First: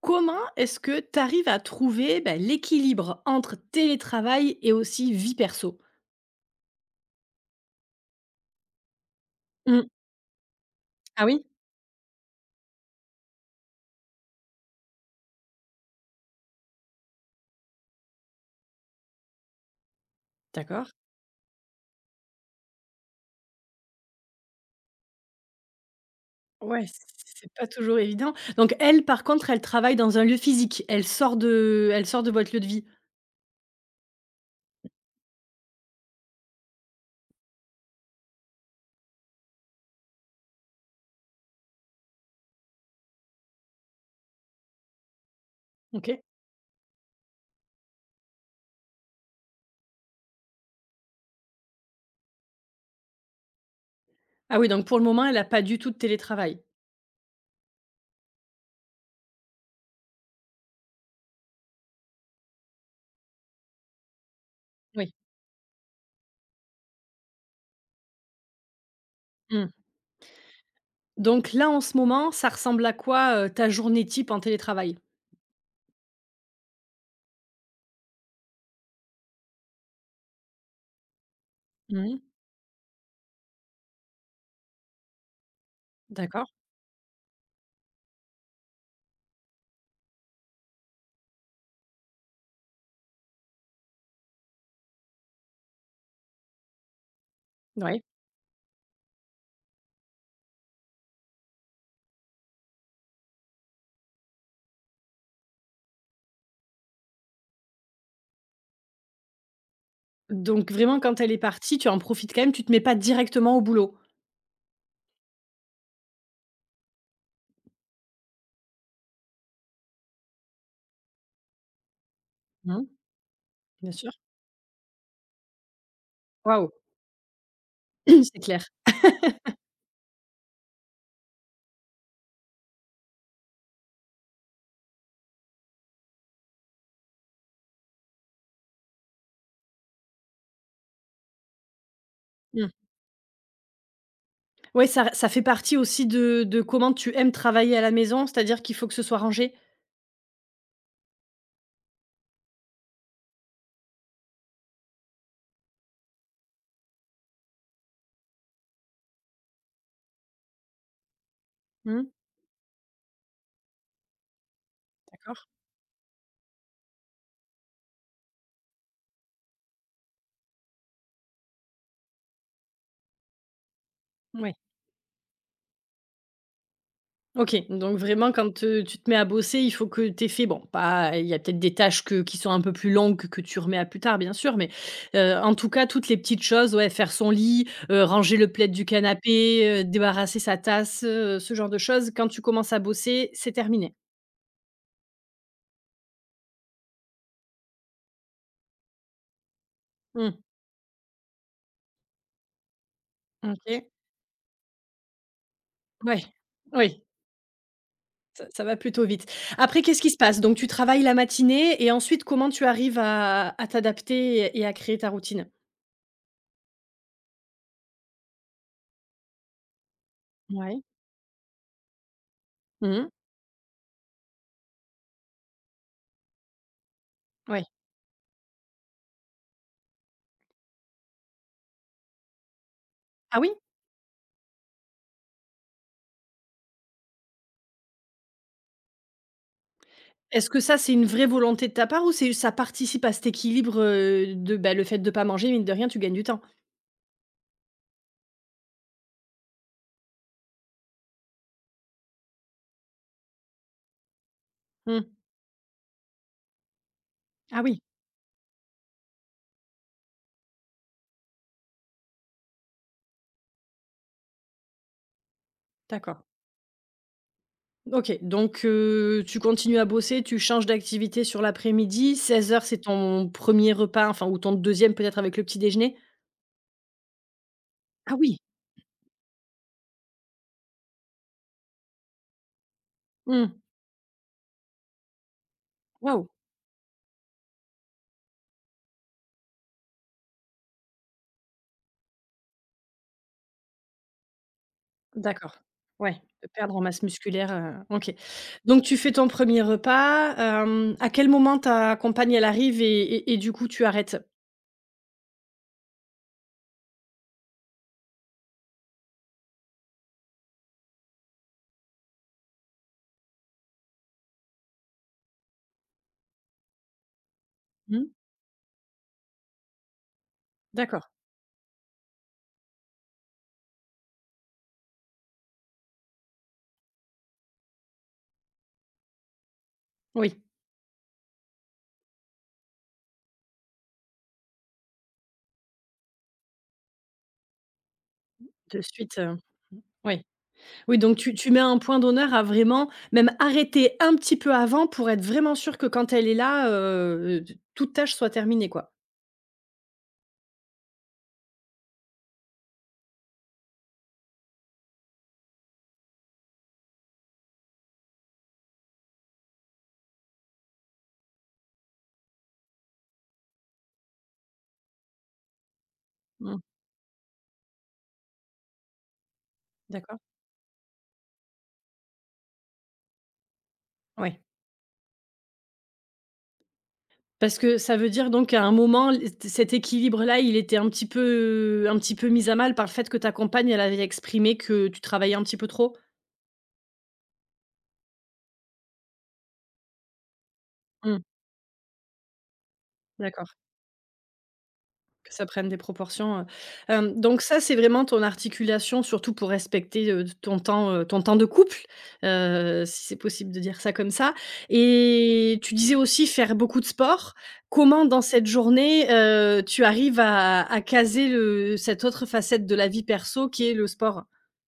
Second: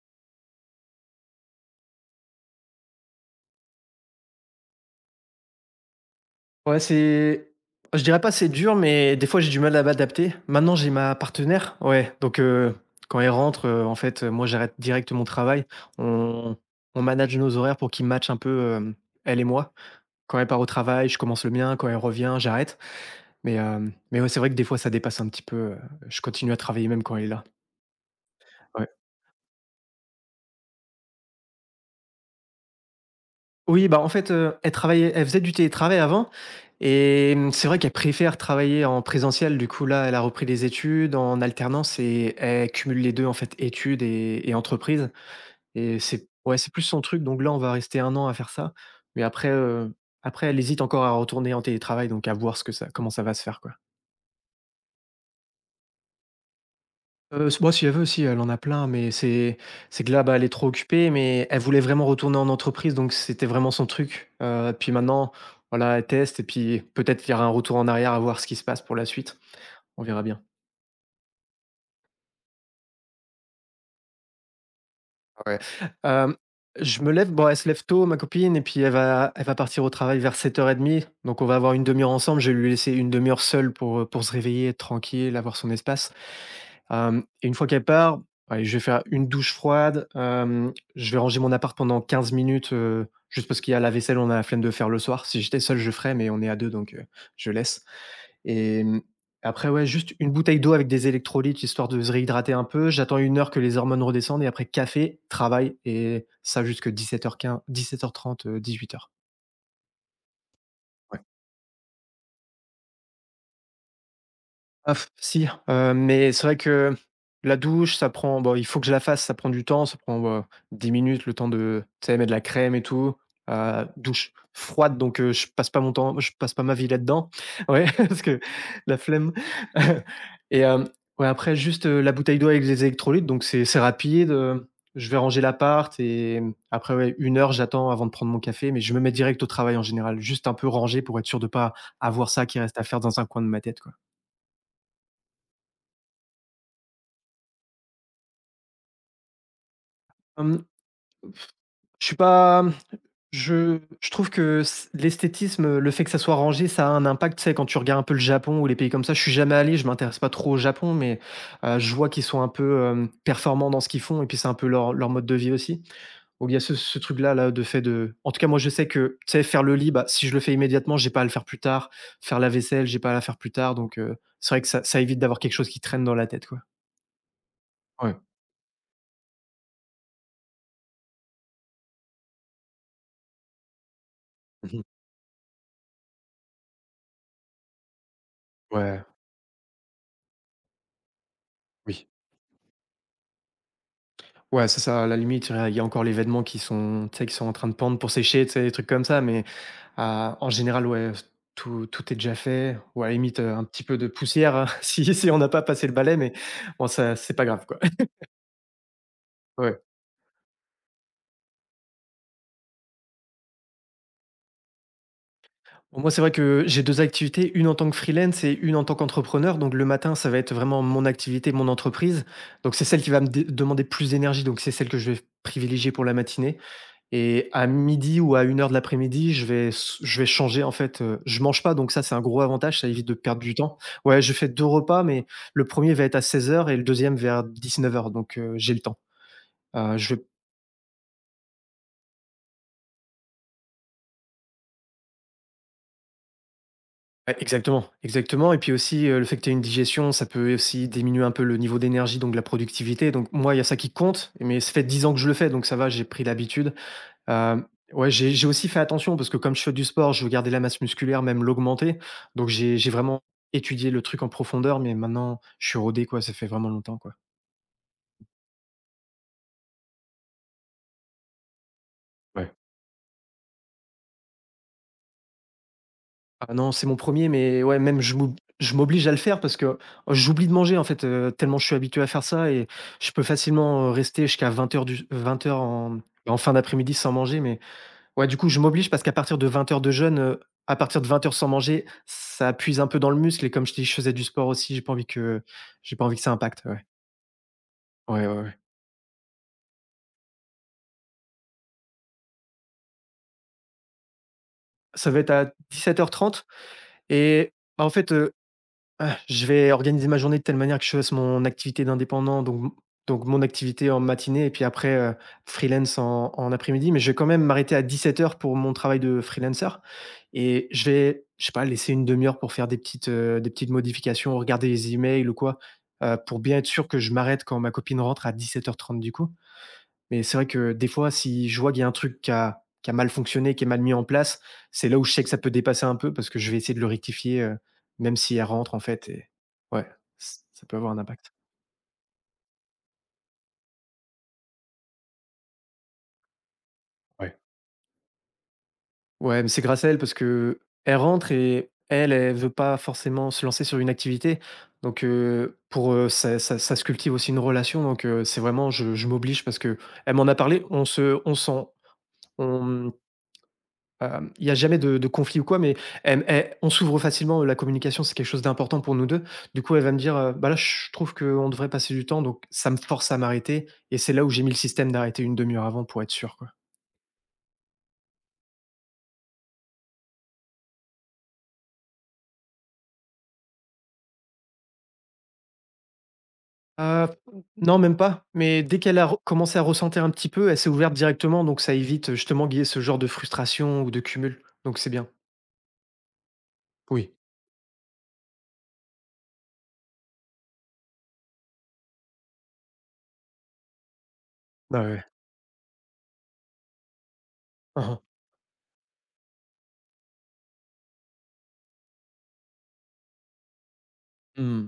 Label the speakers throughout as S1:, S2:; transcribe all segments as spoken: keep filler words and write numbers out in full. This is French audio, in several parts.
S1: Comment est-ce que tu arrives à trouver, bah, l'équilibre entre télétravail et aussi vie perso?
S2: Ouais, c'est je dirais pas c'est dur, mais des fois j'ai du mal à
S1: Mmh.
S2: m'adapter. Maintenant, j'ai ma
S1: Ah oui?
S2: partenaire, ouais, donc heu, quand elle rentre, heu, en fait, heu, moi j'arrête direct mon travail. On on manage nos horaires pour qu'ils matchent un peu, hem, elle et moi. Quand elle part au
S1: D'accord.
S2: travail, je commence le mien, quand elle revient, j'arrête. Mais, hem, mais ouais, c'est vrai que des fois ça dépasse un petit peu, heu, je continue à
S1: Ouais,
S2: travailler
S1: c
S2: même quand elle est là.
S1: c'est pas toujours évident. Donc
S2: Ouais.
S1: elle, par contre, elle travaille dans un lieu physique. Elle sort de elle sort de votre lieu de vie?
S2: Oui, bah, en fait, heu, elle travaillait elle faisait du télétravail avant et mmh, c'est vrai qu'elle préfère travailler en présentiel. Du coup, là, elle a repris des études en alternance et elle cumule les deux en fait, études et et entreprise et
S1: OK.
S2: c'est ouais, c'est plus son truc donc là, on va rester un an à faire ça. Mais après, heu, après elle hésite encore à retourner en télétravail donc à voir ce que ça comment ça va se faire, quoi.
S1: Ah oui, donc pour le moment, elle a pas du tout de télétravail?
S2: Heu, s bah, si elle veut, si, elle en a plein, mais c'est c'est que là, bah, elle est trop occupée, mais elle voulait vraiment retourner en entreprise, donc c'était vraiment son truc. Heu, puis
S1: Oui.
S2: maintenant, voilà, elle teste et puis peut-être qu'il y aura un retour en arrière à voir ce qui se passe pour la suite.
S1: Mmh.
S2: On verra bien.
S1: Donc là, en ce moment, ça ressemble à quoi, heu, ta journée type en télétravail?
S2: Ouais. Hem, je me lève, bon, elle se lève tôt, ma copine et puis elle va elle va partir au travail vers sept heures trente, donc on va avoir une demi-heure
S1: Mmh.
S2: ensemble. Je vais lui laisser une demi-heure seule pour, heu, pour se réveiller, être tranquille, avoir son espace.
S1: D'accord.
S2: Hem et une fois qu'elle part, allez, je vais faire une douche froide, hem, je vais ranger mon appart pendant quinze minutes, heu, juste parce qu'il y a la vaisselle, on a la flemme de faire le soir. Si j'étais seul, je ferais, mais on est à deux, donc heu, je laisse
S1: Oui.
S2: et mmh, après, ouais, juste une bouteille d'eau avec des électrolytes, histoire de se réhydrater un peu. J'attends une heure que les hormones redescendent et après café, travail et ça jusque dix-sept dix-sept heures heures quinze, dix-sept heures trente, dix-huit heures.
S1: Donc vraiment, quand elle est partie, tu en profites quand même, tu te mets pas directement au boulot?
S2: Ah f si, heu, mais c'est vrai que la douche, ça prend bon, il faut que je la fasse, ça prend du temps, ça prend, heu, dix minutes, le temps de, tu sais, mettre de la crème et
S1: Mmh.
S2: tout. Heu,
S1: Bien sûr.
S2: douche froide, donc heu, je passe pas mon temps je passe pas
S1: Waouh!
S2: ma vie là-dedans. Ouais, parce
S1: C'est
S2: que
S1: clair.
S2: la flemme et hem, ouais, après juste, heu, la bouteille d'eau avec les électrolytes, donc c'est c'est rapide, heu, je vais ranger l'appart et mmh, après, ouais, une heure, j'attends avant de prendre mon café, mais je me mets direct au travail en général, juste un peu rangé pour être sûr de pas avoir ça qui
S1: Mmh.
S2: reste à faire dans un coin de ma tête, quoi.
S1: Ouais, ça ça fait partie aussi de de comment tu aimes travailler à la maison, c'est-à-dire qu'il faut que ce soit rangé?
S2: Je suis pas mmh, je je trouve que c l'esthétisme, euh, le fait que ça soit rangé, ça a un impact. Tu sais, quand tu regardes un peu le Japon ou les pays comme ça, je suis jamais allé, je m'intéresse pas trop au Japon, mais heu, je vois
S1: Mmh,
S2: qu'ils sont un peu, hem, performants dans ce qu'ils font et puis c'est un peu leur leur mode de
S1: d'accord.
S2: vie aussi, où il y a ce ce truc-là, là, de fait de en tout cas, moi, je sais que, tu sais, faire le lit, bah, si je le fais immédiatement, j'ai pas à le faire plus tard. Faire la vaisselle, j'ai pas à la faire plus tard donc heu,
S1: Oui.
S2: c'est vrai que ça ça évite d'avoir quelque chose qui traîne dans la tête, quoi.
S1: OK, donc
S2: Ouais.
S1: vraiment quand, heu, tu te mets à bosser, il faut que tu aies fait bon, pas il y a peut-être des tâches que qui sont un peu plus longues que que tu remets à plus tard bien sûr, mais,
S2: Mmh.
S1: heu, en tout cas toutes les petites choses, ouais, faire son lit, heu, ranger le plaid du
S2: Ouais,
S1: canapé, heu, débarrasser sa tasse, heu, ce genre de
S2: oui.
S1: choses, quand tu commences à bosser, c'est terminé?
S2: Ouais, c'est ça, à la limite, il y a encore les vêtements qui sont, tu sais, qui sont en train de pendre pour sécher, tu sais, des trucs comme ça, mais ah,
S1: Mmh,
S2: en général, ouais, tout, tout est déjà fait, ou à la limite, heu, un petit
S1: OK.
S2: peu de poussière, hein, si si on n'a pas passé le balai,
S1: Ouais,
S2: mais bon,
S1: oui.
S2: ça, c'est pas grave, quoi.
S1: Ça ça va plutôt vite.
S2: Ouais.
S1: Après, qu'est-ce qui se passe? Donc tu travailles la matinée et ensuite, comment tu arrives à à t'adapter et et à créer ta routine?
S2: Bon, moi, c'est vrai que j'ai deux activités, une en tant que freelance et une en tant qu'entrepreneur, donc le matin, ça va être
S1: Ouais.
S2: vraiment mon activité, mon entreprise, donc c'est celle
S1: Mmh.
S2: qui va me dé demander plus d'énergie, donc c'est celle que je vais privilégier pour la matinée. Et
S1: Ouais.
S2: à midi ou à une heure de l'après-midi, je vais s je vais changer en fait, heu, je mange pas donc ça, c'est un gros avantage, ça évite de
S1: Ah
S2: perdre
S1: oui?
S2: du temps. Ouais, je fais deux repas, mais le premier va être à seize heures et le deuxième vers dix-neuf heures, donc heu, j'ai le temps. Heu, je vais
S1: Est-ce que ça, c'est une vraie volonté de ta part ou c'est ça participe à cet équilibre, heu, de, bah, le fait de pas manger, mine de rien, tu gagnes du temps?
S2: ouais, exactement, exactement et puis aussi, heu, le fait que tu aies une digestion, ça peut aussi diminuer un peu le niveau d'énergie donc la productivité donc moi, il y a ça qui compte, mais ça fait
S1: Mmh.
S2: dix ans que je le fais donc ça va, j'ai pris l'habitude.
S1: Ah
S2: Hem,
S1: oui,
S2: ouais, j'ai j'ai aussi fait attention parce que comme je fais du sport, je veux garder la masse musculaire, même l'augmenter. Donc j'ai j'ai vraiment étudié le truc en profondeur, mais maintenant je suis rodé quoi,
S1: d'accord.
S2: ça fait vraiment longtemps quoi.
S1: OK, donc heu, tu continues à bosser, tu changes d'activité sur l'après-midi. seize
S2: Ouais.
S1: heures, c'est ton premier repas, enfin ou ton deuxième peut-être avec le petit déjeuner?
S2: Ah non, c'est mon premier, mais ouais, même
S1: Ah
S2: je m'ob
S1: oui!
S2: je m'oblige à le faire parce que euh, j'oublie de manger en fait, heu, tellement je suis habitué à faire ça et je peux
S1: Mmh.
S2: facilement, heu, rester jusqu'à vingt heures du vingt heures en
S1: Waouh!
S2: en fin d'après-midi sans manger, mais ouais, du coup, je m'oblige parce qu'à partir de vingt heures de jeûne, heu, à partir de vingt heures sans manger, ça puise un peu dans le muscle et comme je t'ai dit, je faisais du sport aussi, j'ai pas envie que
S1: D'accord.
S2: j'ai pas
S1: Ouais,
S2: envie que ça
S1: de
S2: impacte,
S1: perdre en
S2: ouais.
S1: masse musculaire, heu, OK.
S2: Ouais, ouais, ouais.
S1: Donc tu fais ton premier repas, hem, à quel moment ta compagne elle arrive et et et du coup tu arrêtes?
S2: Ça va être à dix-sept heures trente et bah, en fait, heu Ah, je vais organiser ma journée de telle manière que je fasse mon activité d'indépendant, donc donc mon activité en matinée et puis après, heu, freelance en en après-midi. Mais je vais quand même m'arrêter à
S1: Mmh,
S2: dix-sept heures pour mon travail de freelancer et je
S1: d'accord.
S2: vais, je sais pas, laisser une demi heure pour faire des petites, heu, des petites modifications, regarder les emails ou quoi, heu, pour bien être sûr que je m'arrête quand ma copine rentre à dix-sept heures trente du coup. Mais c'est
S1: Oui,
S2: vrai que des fois, si je vois qu'il y a un truc qui a qui a mal fonctionné, qui est mal mis en place, c'est là où je sais que ça peut dépasser un peu parce que je vais essayer de le rectifier, heu, même si elle rentre
S1: de
S2: en fait
S1: suite,
S2: et
S1: heu,
S2: ouais,
S1: oui.
S2: ç ça peut avoir
S1: Oui,
S2: un
S1: donc
S2: impact.
S1: tu tu mets un point d'honneur à vraiment même arrêter un petit peu avant pour être vraiment sûr que quand elle est là,
S2: Ouais.
S1: heu, toute tâche soit terminée, quoi?
S2: Ouais, mais c'est grâce à elle parce que elle rentre et elle, elle veut pas forcément se lancer sur une activité. Donc heu, pour, heu, ça ça ça se cultive aussi une relation donc heu, c'est vraiment je je m'oblige parce que elle m'en a parlé, on se on s'en on Hem, il y a jamais de de conflit ou quoi, mais elle elle
S1: Mmh,
S2: on s'ouvre facilement, la communication, c'est quelque chose d'important pour nous deux. Du coup, elle va me dire,
S1: d'accord.
S2: heu: «Bah, là, je trouve qu'on devrait passer du temps», donc ça me force à m'arrêter et c'est là où
S1: Ouais.
S2: j'ai mis le système d'arrêter une demi heure avant pour être sûr, quoi.
S1: Parce que ça veut dire donc qu'à un moment, l cet équilibre-là, il était un petit peu un petit peu mis à mal par le fait que ta compagne, elle avait exprimé que tu travaillais un petit peu trop?
S2: Heu, Mmh non, même pas, mais dès qu'elle a re commencé à ressentir un petit peu, elle s'est ouverte
S1: Mmh,
S2: directement, donc ça évite, euh, justement, qu'il y ait ce genre de
S1: d'accord,
S2: frustration ou de cumul, donc c'est bien.
S1: que ça prenne des proportions, heu,
S2: Oui.
S1: hem, donc ça, c'est vraiment ton articulation, surtout pour respecter, heu, ton temps, heu, ton temps de couple, heu, si c'est possible de dire ça comme ça
S2: Ouais, ouais.
S1: et tu disais aussi faire beaucoup de sport.
S2: Mmh mh.
S1: Comment dans cette journée, heu, tu arrives à à caser le cette autre facette de la vie perso qui est le sport?
S2: Mmh.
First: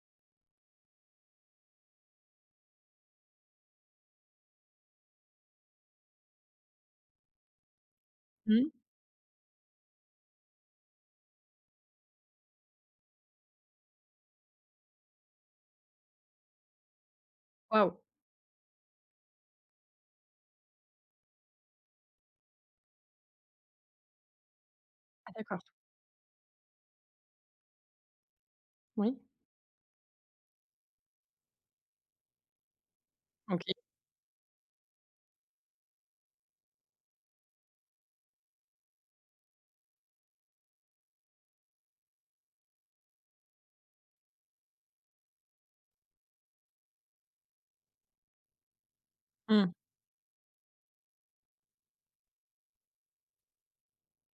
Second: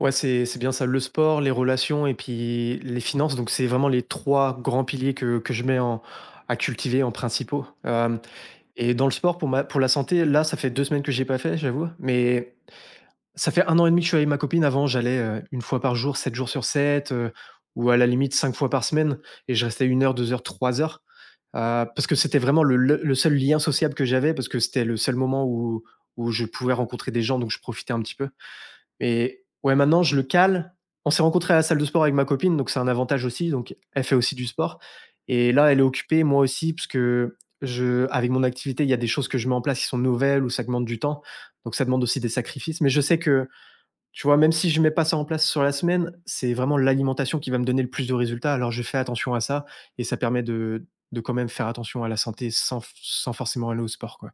S2: Ouais, c'est c'est bien ça, le sport, les relations et puis les finances. Donc, c'est vraiment les trois grands piliers que que je mets en à cultiver en principaux, hem
S1: Mmh,
S2: et dans le sport pour ma pour la santé, là, ça fait deux semaines que j'ai pas fait, j'avoue, mais ça fait un an et demi que je suis avec ma copine. Avant, j'allais, heu, une fois par jour, sept jours sur sept, heu, ou
S1: waouh!
S2: à la limite cinq fois par semaine et je restais une heure, deux heures, trois heures, heu, parce que c'était vraiment le le le seul lien sociable que j'avais, parce que c'était le seul moment
S1: D'accord,
S2: où où je pouvais rencontrer des gens, donc je profitais un petit peu.
S1: oui,
S2: Et ouais, maintenant, je le cale. On s'est rencontrés à la salle de sport avec ma copine, donc c'est un avantage aussi.
S1: OK.
S2: Donc, elle fait aussi du sport. Et là, elle est occupée, moi aussi, parce que je, avec mon activité, il y a des choses que je mets en place qui sont nouvelles ou ça demande du temps. Donc, ça demande aussi des sacrifices. Mais je sais que, tu vois, même si je mets pas ça en place sur la semaine, c'est vraiment l'alimentation qui va me donner le plus de résultats. Alors, je fais attention à ça
S1: Mmh,
S2: et ça permet de, de quand même faire attention à la santé sans, sans forcément aller au sport, quoi.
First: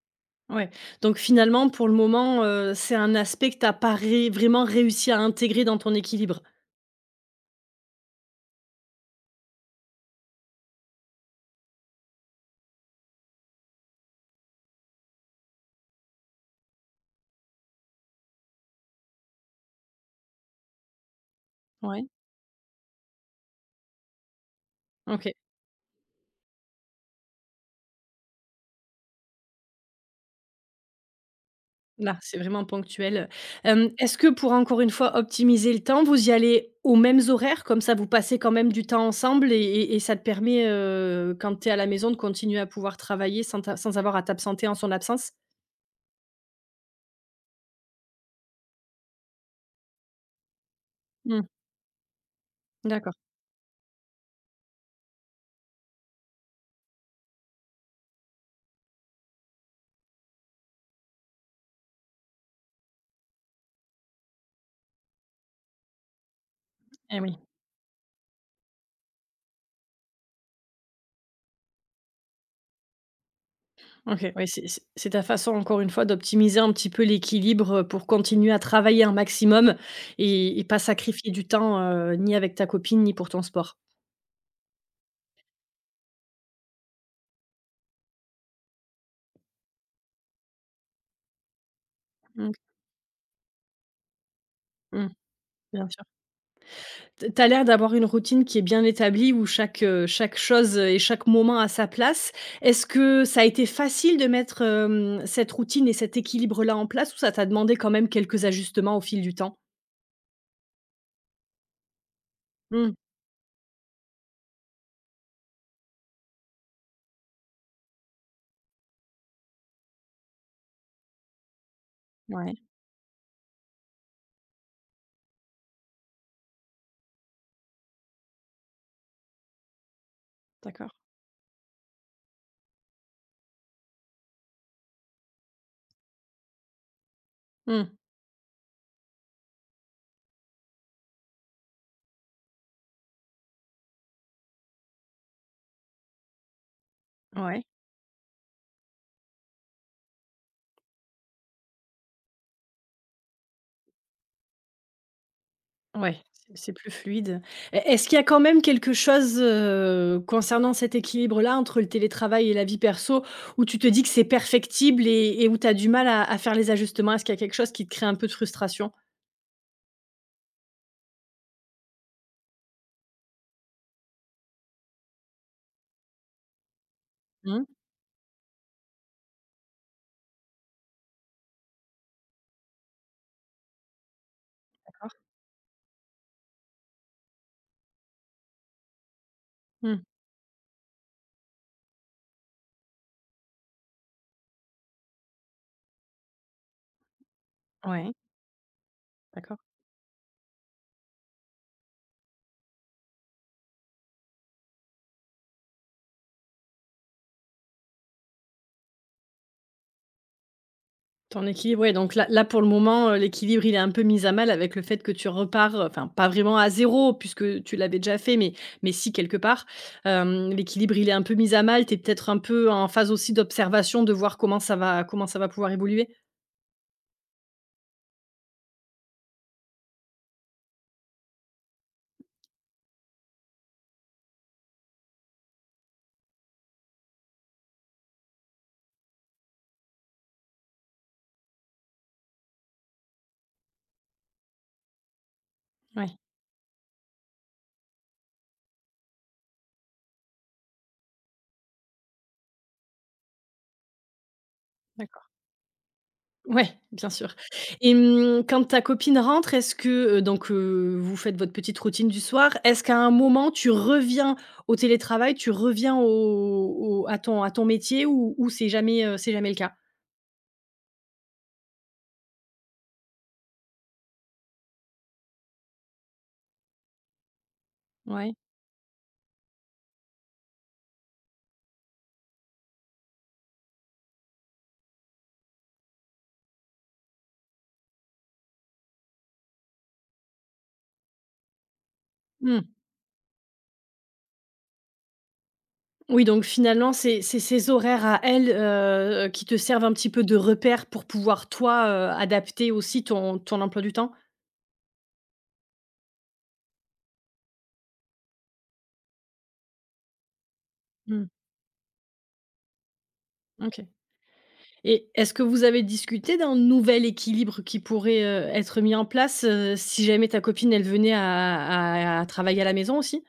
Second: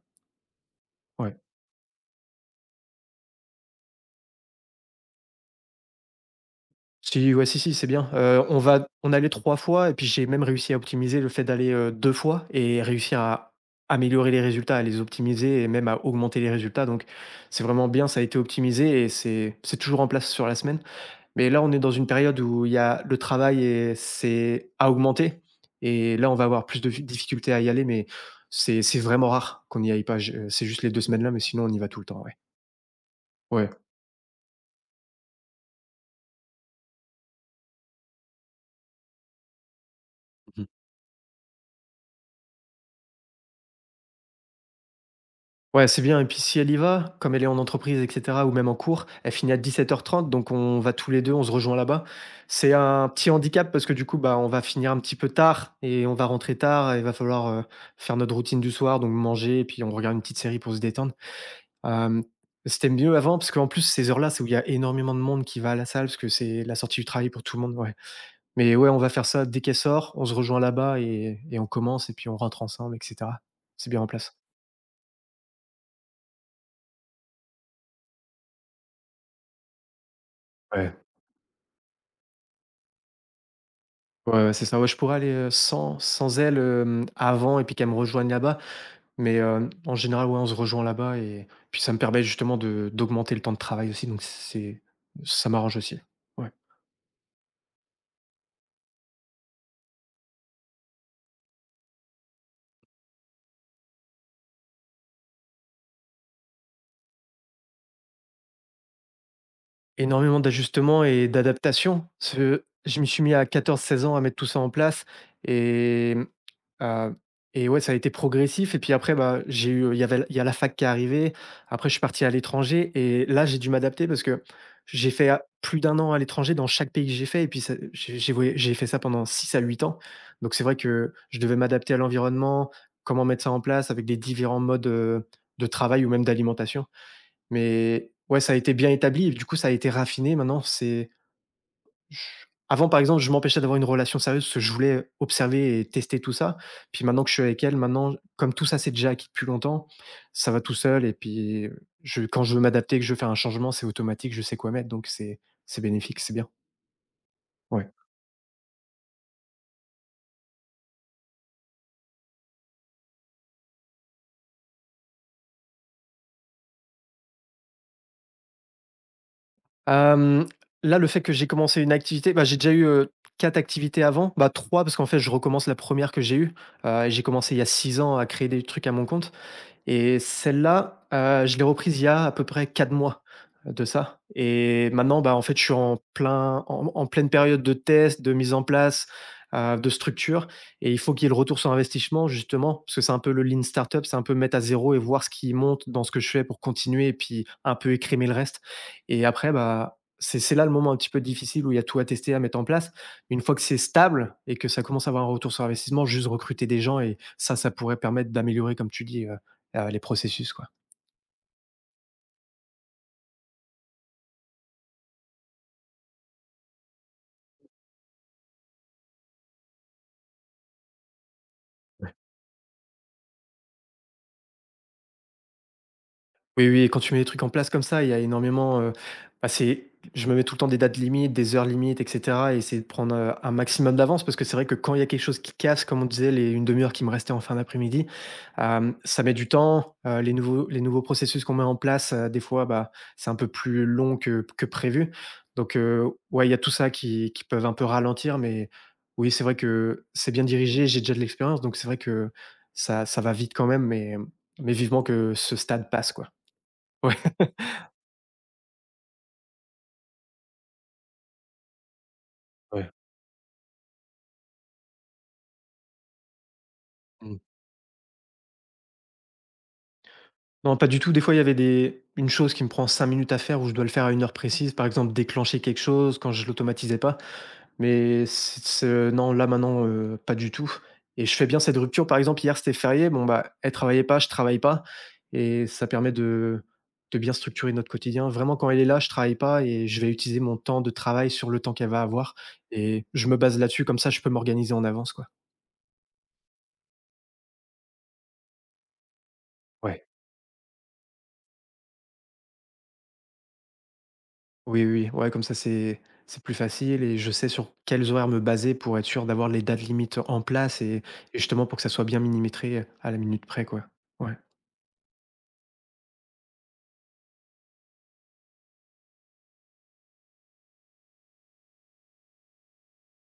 S1: ouais. Donc
S2: Ouais.
S1: finalement, pour le moment, heu, c'est un aspect que tu as pas ré vraiment réussi à intégrer dans ton équilibre?
S2: Si, ouais, si, si, c'est bien. Heu, on va on allait trois fois et puis j'ai même réussi à optimiser le fait d'aller, heu, deux fois et réussir à améliorer les résultats, à les optimiser et même à augmenter les résultats. Donc c'est vraiment bien, ça a été optimisé et c'est c'est toujours en place sur la semaine. Mais là, on est dans
S1: Ouais,
S2: une période où il y a le travail et c'est à
S1: OK.
S2: augmenter et là, on va avoir plus de difficultés à y aller, mais c'est c'est vraiment rare qu'on n'y aille pas. Je C'est juste les deux semaines là, mais sinon on y va tout le
S1: Là,
S2: temps, ouais.
S1: c'est vraiment ponctuel,
S2: Ouais.
S1: heu. Est-ce que pour encore une fois optimiser le temps, vous y allez aux mêmes horaires? Comme ça, vous passez quand même du temps ensemble et et et ça te permet, heu, quand tu es à la maison, de continuer à pouvoir travailler sans t'a sans avoir à t'absenter en son absence?
S2: Ouais, c'est bien. Et puis si elle y va, comme elle est en entreprise et cetera ou même en cours, elle finit à dix-sept heures trente. Donc on va tous les deux, on
S1: Mmh,
S2: se rejoint là-bas. C'est un
S1: d'accord,
S2: petit handicap parce que du coup, bah, on va finir un petit peu tard et on va rentrer tard et il va falloir, heu, faire notre routine du soir, donc manger, et puis on regarde une petite série pour se détendre. Hem, C'était mieux avant parce qu'en plus ces heures-là, c'est où il y a énormément de monde qui va à la salle parce que c'est la sortie du
S1: eh
S2: travail
S1: oui.
S2: pour tout le monde, ouais. Mais ouais, on va faire ça dès qu'elle sort, on se rejoint là-bas et et on commence et puis on rentre ensemble et cetera. C'est bien en
S1: OK,
S2: place.
S1: oui, c'est c'est c'est ta façon, encore une fois, d'optimiser un petit peu l'équilibre, pour continuer à travailler un maximum et et pas
S2: Ouais.
S1: sacrifier du temps, heu, ni avec ta copine, ni pour ton sport.
S2: Ouais, ouais, c'est ça. Ouais, je pourrais aller, heu, sans sans elle, hem, avant, et puis qu'elle me rejoigne là-bas. Mais, heu, en général, ouais, on se rejoint là-bas et puis ça me permet
S1: Mmh,
S2: justement de d'augmenter le temps de travail aussi, donc c'est
S1: mmh,
S2: ça m'arrange
S1: bien
S2: aussi.
S1: sûr.
S2: Ouais.
S1: Tu tu l'air d'avoir une routine qui est bien établie où chaque, heu, chaque chose et chaque moment a sa place. Est-ce que ça a été facile de mettre, hem, cette routine et cet équilibre-là en place ou ça t'a demandé quand même quelques ajustements au fil du temps?
S2: Énormément d'ajustements et d'adaptations. Ce
S1: Mmh,
S2: Je me suis mis à quatorze seize ans à mettre tout ça en place. Et mmh, ah, et ouais, ça a été progressif et puis après, bah, j'ai eu, il y avait il y a la fac qui est arrivée. Après, je suis parti à
S1: ouais,
S2: l'étranger et là, j'ai dû m'adapter parce que j'ai fait a plus d'un an à l'étranger dans chaque pays que j'ai fait. Et puis ça j'ai j'ai voya j'ai fait ça pendant six à huit ans. Donc c'est vrai
S1: d'accord.
S2: que je devais m'adapter à l'environnement, comment mettre ça en place avec des différents modes, heu, de travail ou même d'alimentation.
S1: Mmh,
S2: Mais ouais, ça a été bien établi et du coup, ça a été raffiné. Maintenant, c'est je avant, par exemple, je m'empêchais d'avoir une relation sérieuse parce que je voulais observer et tester tout ça. Puis maintenant que je suis
S1: ouais.
S2: avec elle, maintenant, comme tout ça, c'est déjà acquis depuis longtemps, ça va tout seul. Et puis, je, quand je veux m'adapter, que je veux faire un changement, c'est automatique, je sais quoi mettre. Donc, c'est c'est
S1: Ouais,
S2: bénéfique, c'est
S1: c'est
S2: bien.
S1: c'est plus fluide. E
S2: Ouais.
S1: Est-ce qu'il y a quand même quelque chose, heu, concernant cet équilibre-là entre le télétravail et la vie perso, où tu te dis que c'est perfectible et et où tu as du mal à à faire les ajustements? Est-ce qu'il y a quelque chose qui te crée un peu de frustration?
S2: Hem, Là, le fait que j'ai commencé une activité, bah, j'ai déjà eu, heu, quatre activités avant, bah, trois, parce qu'en fait, je recommence la première que j'ai eue, heu, et j'ai commencé il y a
S1: Mmh,
S2: six ans à créer des trucs à mon compte. Et celle-là, heu, je l'ai reprise il y a à peu près quatre mois euh, de ça. Et
S1: d'accord.
S2: maintenant, bah, en fait, je suis en plein en en pleine période de test, de mise en place, heu, de
S1: Mmh,
S2: structure, et il faut qu'il y ait le retour sur investissement, justement, parce que c'est un peu le lean startup, c'est un peu mettre à zéro et voir ce qui monte dans ce que je fais pour continuer, et puis un peu
S1: ouais,
S2: écrémer le reste. Et après,
S1: d'accord.
S2: bah, c'est c'est là le moment un petit peu difficile où il y a tout à tester, à mettre en place. Une fois que c'est stable et que ça commence à avoir un retour sur investissement, juste recruter des gens, et ça, ça pourrait permettre d'améliorer, comme tu dis, heu heu, les processus, quoi.
S1: Ton équilibre, ouais, donc là là, pour le moment, heu, l'équilibre, il est un peu mis à mal avec le fait que tu repars, heu, enfin, pas vraiment à zéro puisque tu l'avais déjà fait, mais mais si quelque part. Hem, l'équilibre, il est un peu mis à mal. Tu es peut-être un peu en phase aussi d'observation, de voir comment ça va comment ça va pouvoir évoluer?
S2: Oui, oui, quand tu mets des trucs en place comme ça, il y a énormément, heu, bah, c'est je me mets tout le temps des dates limites, des heures limites et cetera, et essayer de prendre, heu, un maximum d'avance, parce que c'est vrai que quand il y a quelque chose qui casse, comme on disait, les demi-heure heure qui me restait en fin d'après-midi, hem, ça met du temps, heu, les nouveaux les nouveaux processus qu'on met en place, heu, des fois, bah, c'est un peu plus long que que prévu. Donc heu,
S1: Ouais,
S2: ouais, il y a tout ça qui qui peuvent un peu ralentir, mais oui, c'est vrai que c'est bien dirigé, j'ai déjà de l'expérience, donc c'est vrai que ça ça va vite quand même, mais mais vivement
S1: d'accord.
S2: que ce stade passe, quoi.
S1: Ouais, bien
S2: Ouais.
S1: sûr et mmh, quand ta copine rentre, est-ce que, heu, donc heu, vous faites votre petite routine du soir. Est-ce
S2: Ouais.
S1: qu'à un moment, tu reviens au télétravail, tu reviens au au à
S2: Mmh.
S1: ton à ton métier ou ou c'est jamais, heu, c'est jamais le cas?
S2: Non, pas du tout. Des fois, il y avait des une chose qui me prend cinq minutes à faire, où je dois le faire à une heure précise, par exemple, déclencher quelque chose quand je l'automatisais pas. Mais
S1: Ouais.
S2: c ce non, là, maintenant, heu, pas du tout, et je fais bien cette rupture. Par exemple, hier, c'était férié. Bon, bah, elle travaillait pas, je travaille pas, et ça permet de de bien structurer notre quotidien. Vraiment, quand elle est là, je travaille pas et je vais utiliser mon temps de travail sur le temps qu'elle va avoir,
S1: Mmh.
S2: et je me base là-dessus. Comme ça, je peux m'organiser en avance, quoi.
S1: Oui, donc finalement, c'est c'est ses horaires à elle, heu, qui te servent un
S2: Ouais.
S1: petit peu de repère pour pouvoir toi, heu, adapter aussi ton ton emploi du temps?
S2: Oui, oui, ouais, comme ça, c'est c'est plus facile et je sais sur quels horaires me baser pour être sûr d'avoir les dates limites en place, et
S1: Mmh,
S2: et justement pour que ça soit bien millimétré à la minute près, quoi.
S1: OK.
S2: Ouais.
S1: Et est-ce que vous avez discuté d'un nouvel équilibre qui pourrait, heu, être mis en place, heu, si jamais ta copine, elle venait à à à travailler à la maison aussi?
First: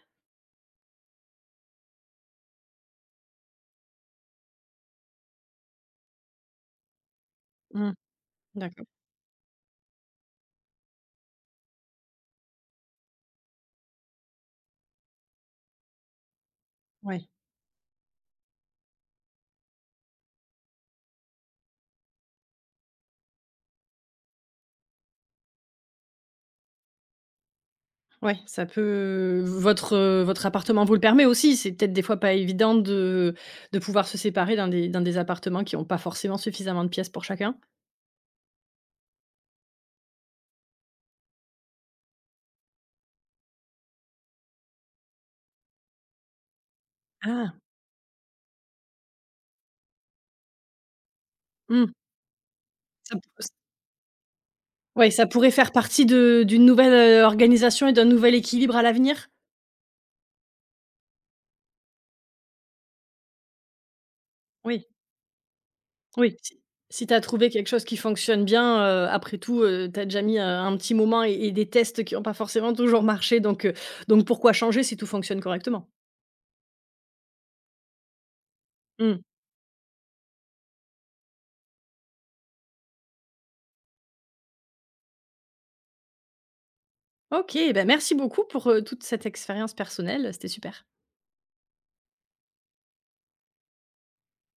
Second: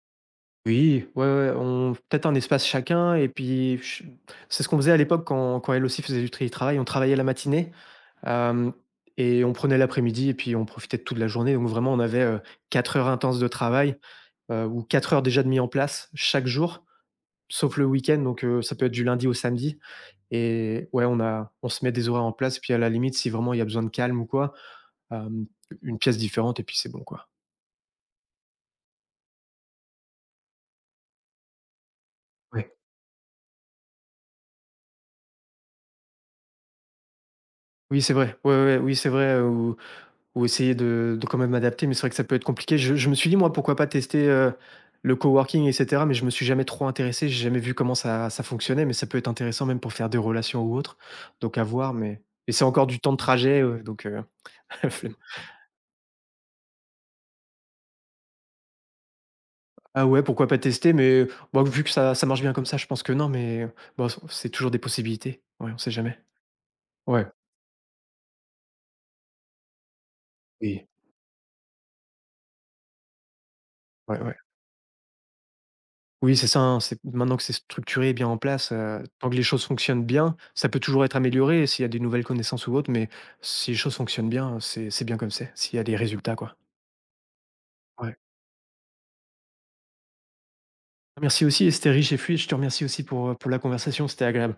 S2: Oui, ouais, ouais, on peut-être un espace chacun et puis ch c'est ce qu'on faisait à l'époque quand quand elle aussi faisait du télétravail. On travaillait la matinée,
S1: Mmh,
S2: hem
S1: d'accord.
S2: et on prenait l'après-midi et puis on profitait de toute la journée. Donc vraiment, on avait, heu, quatre heures intenses de travail, heu, ou quatre heures déjà de mis en place chaque jour,
S1: Ouais,
S2: sauf le week-end. Donc, heu, ça peut être du lundi au samedi. Et ouais, on a on se met des horaires en place, puis à la limite, si vraiment il y a besoin de calme ou quoi, hem, une pièce différente, et puis c'est bon, quoi.
S1: ouais, ça peut votre, heu, votre appartement vous le permet aussi, c'est peut-être des fois pas
S2: Ouais.
S1: évident de de pouvoir se séparer dans des dans des appartements qui n'ont pas forcément suffisamment de pièces pour chacun?
S2: Oui, c'est vrai. Ouais, ouais, ouais, oui, c'est vrai, heu, ou ou essayer de de quand même m'adapter, mais c'est vrai que ça peut être compliqué. Je je me suis dit, moi, pourquoi pas tester, heu, le coworking et cetera, mais je me suis jamais trop intéressé, j'ai
S1: Ah!
S2: jamais vu comment ça ça fonctionnait, mais ça peut être intéressant même pour faire des relations ou autre, donc à
S1: Mmh.
S2: voir, mais et c'est encore du temps
S1: Ça
S2: de
S1: pou s
S2: trajet, heu, donc heu,
S1: Ouais,
S2: flemme.
S1: ça pourrait faire partie de d'une nouvelle, heu, organisation et d'un nouvel équilibre à l'avenir?
S2: Ah ouais, pourquoi pas tester? Mais bon, vu que ça ça marche bien comme ça, je pense que non, mais bon, c c'est toujours des
S1: Oui,
S2: possibilités. Ouais, on sait jamais.
S1: oui, si si tu as
S2: Ouais,
S1: trouvé quelque chose qui fonctionne bien, heu, après tout, heu, tu as déjà mis, heu, un
S2: oui,
S1: petit moment et et des tests qui ont pas forcément toujours marché, donc heu,
S2: ouais,
S1: donc
S2: ouais.
S1: pourquoi changer si tout fonctionne correctement?
S2: Oui, c'est ça, hein, c'est maintenant que c'est structuré et bien en place, heu,
S1: Mmh.
S2: tant que les choses fonctionnent bien, ça peut toujours être amélioré s'il y a des nouvelles connaissances ou autres, mais si les choses fonctionnent bien, c'est c'est bien comme c'est, s'il y a des résultats, quoi.
S1: OK, bah, merci
S2: Ouais.
S1: beaucoup pour, heu, toute cette expérience personnelle, c'était super.
S2: Merci aussi, et c'était riche et fluide. Je te remercie aussi pour, pour la conversation, c'était agréable.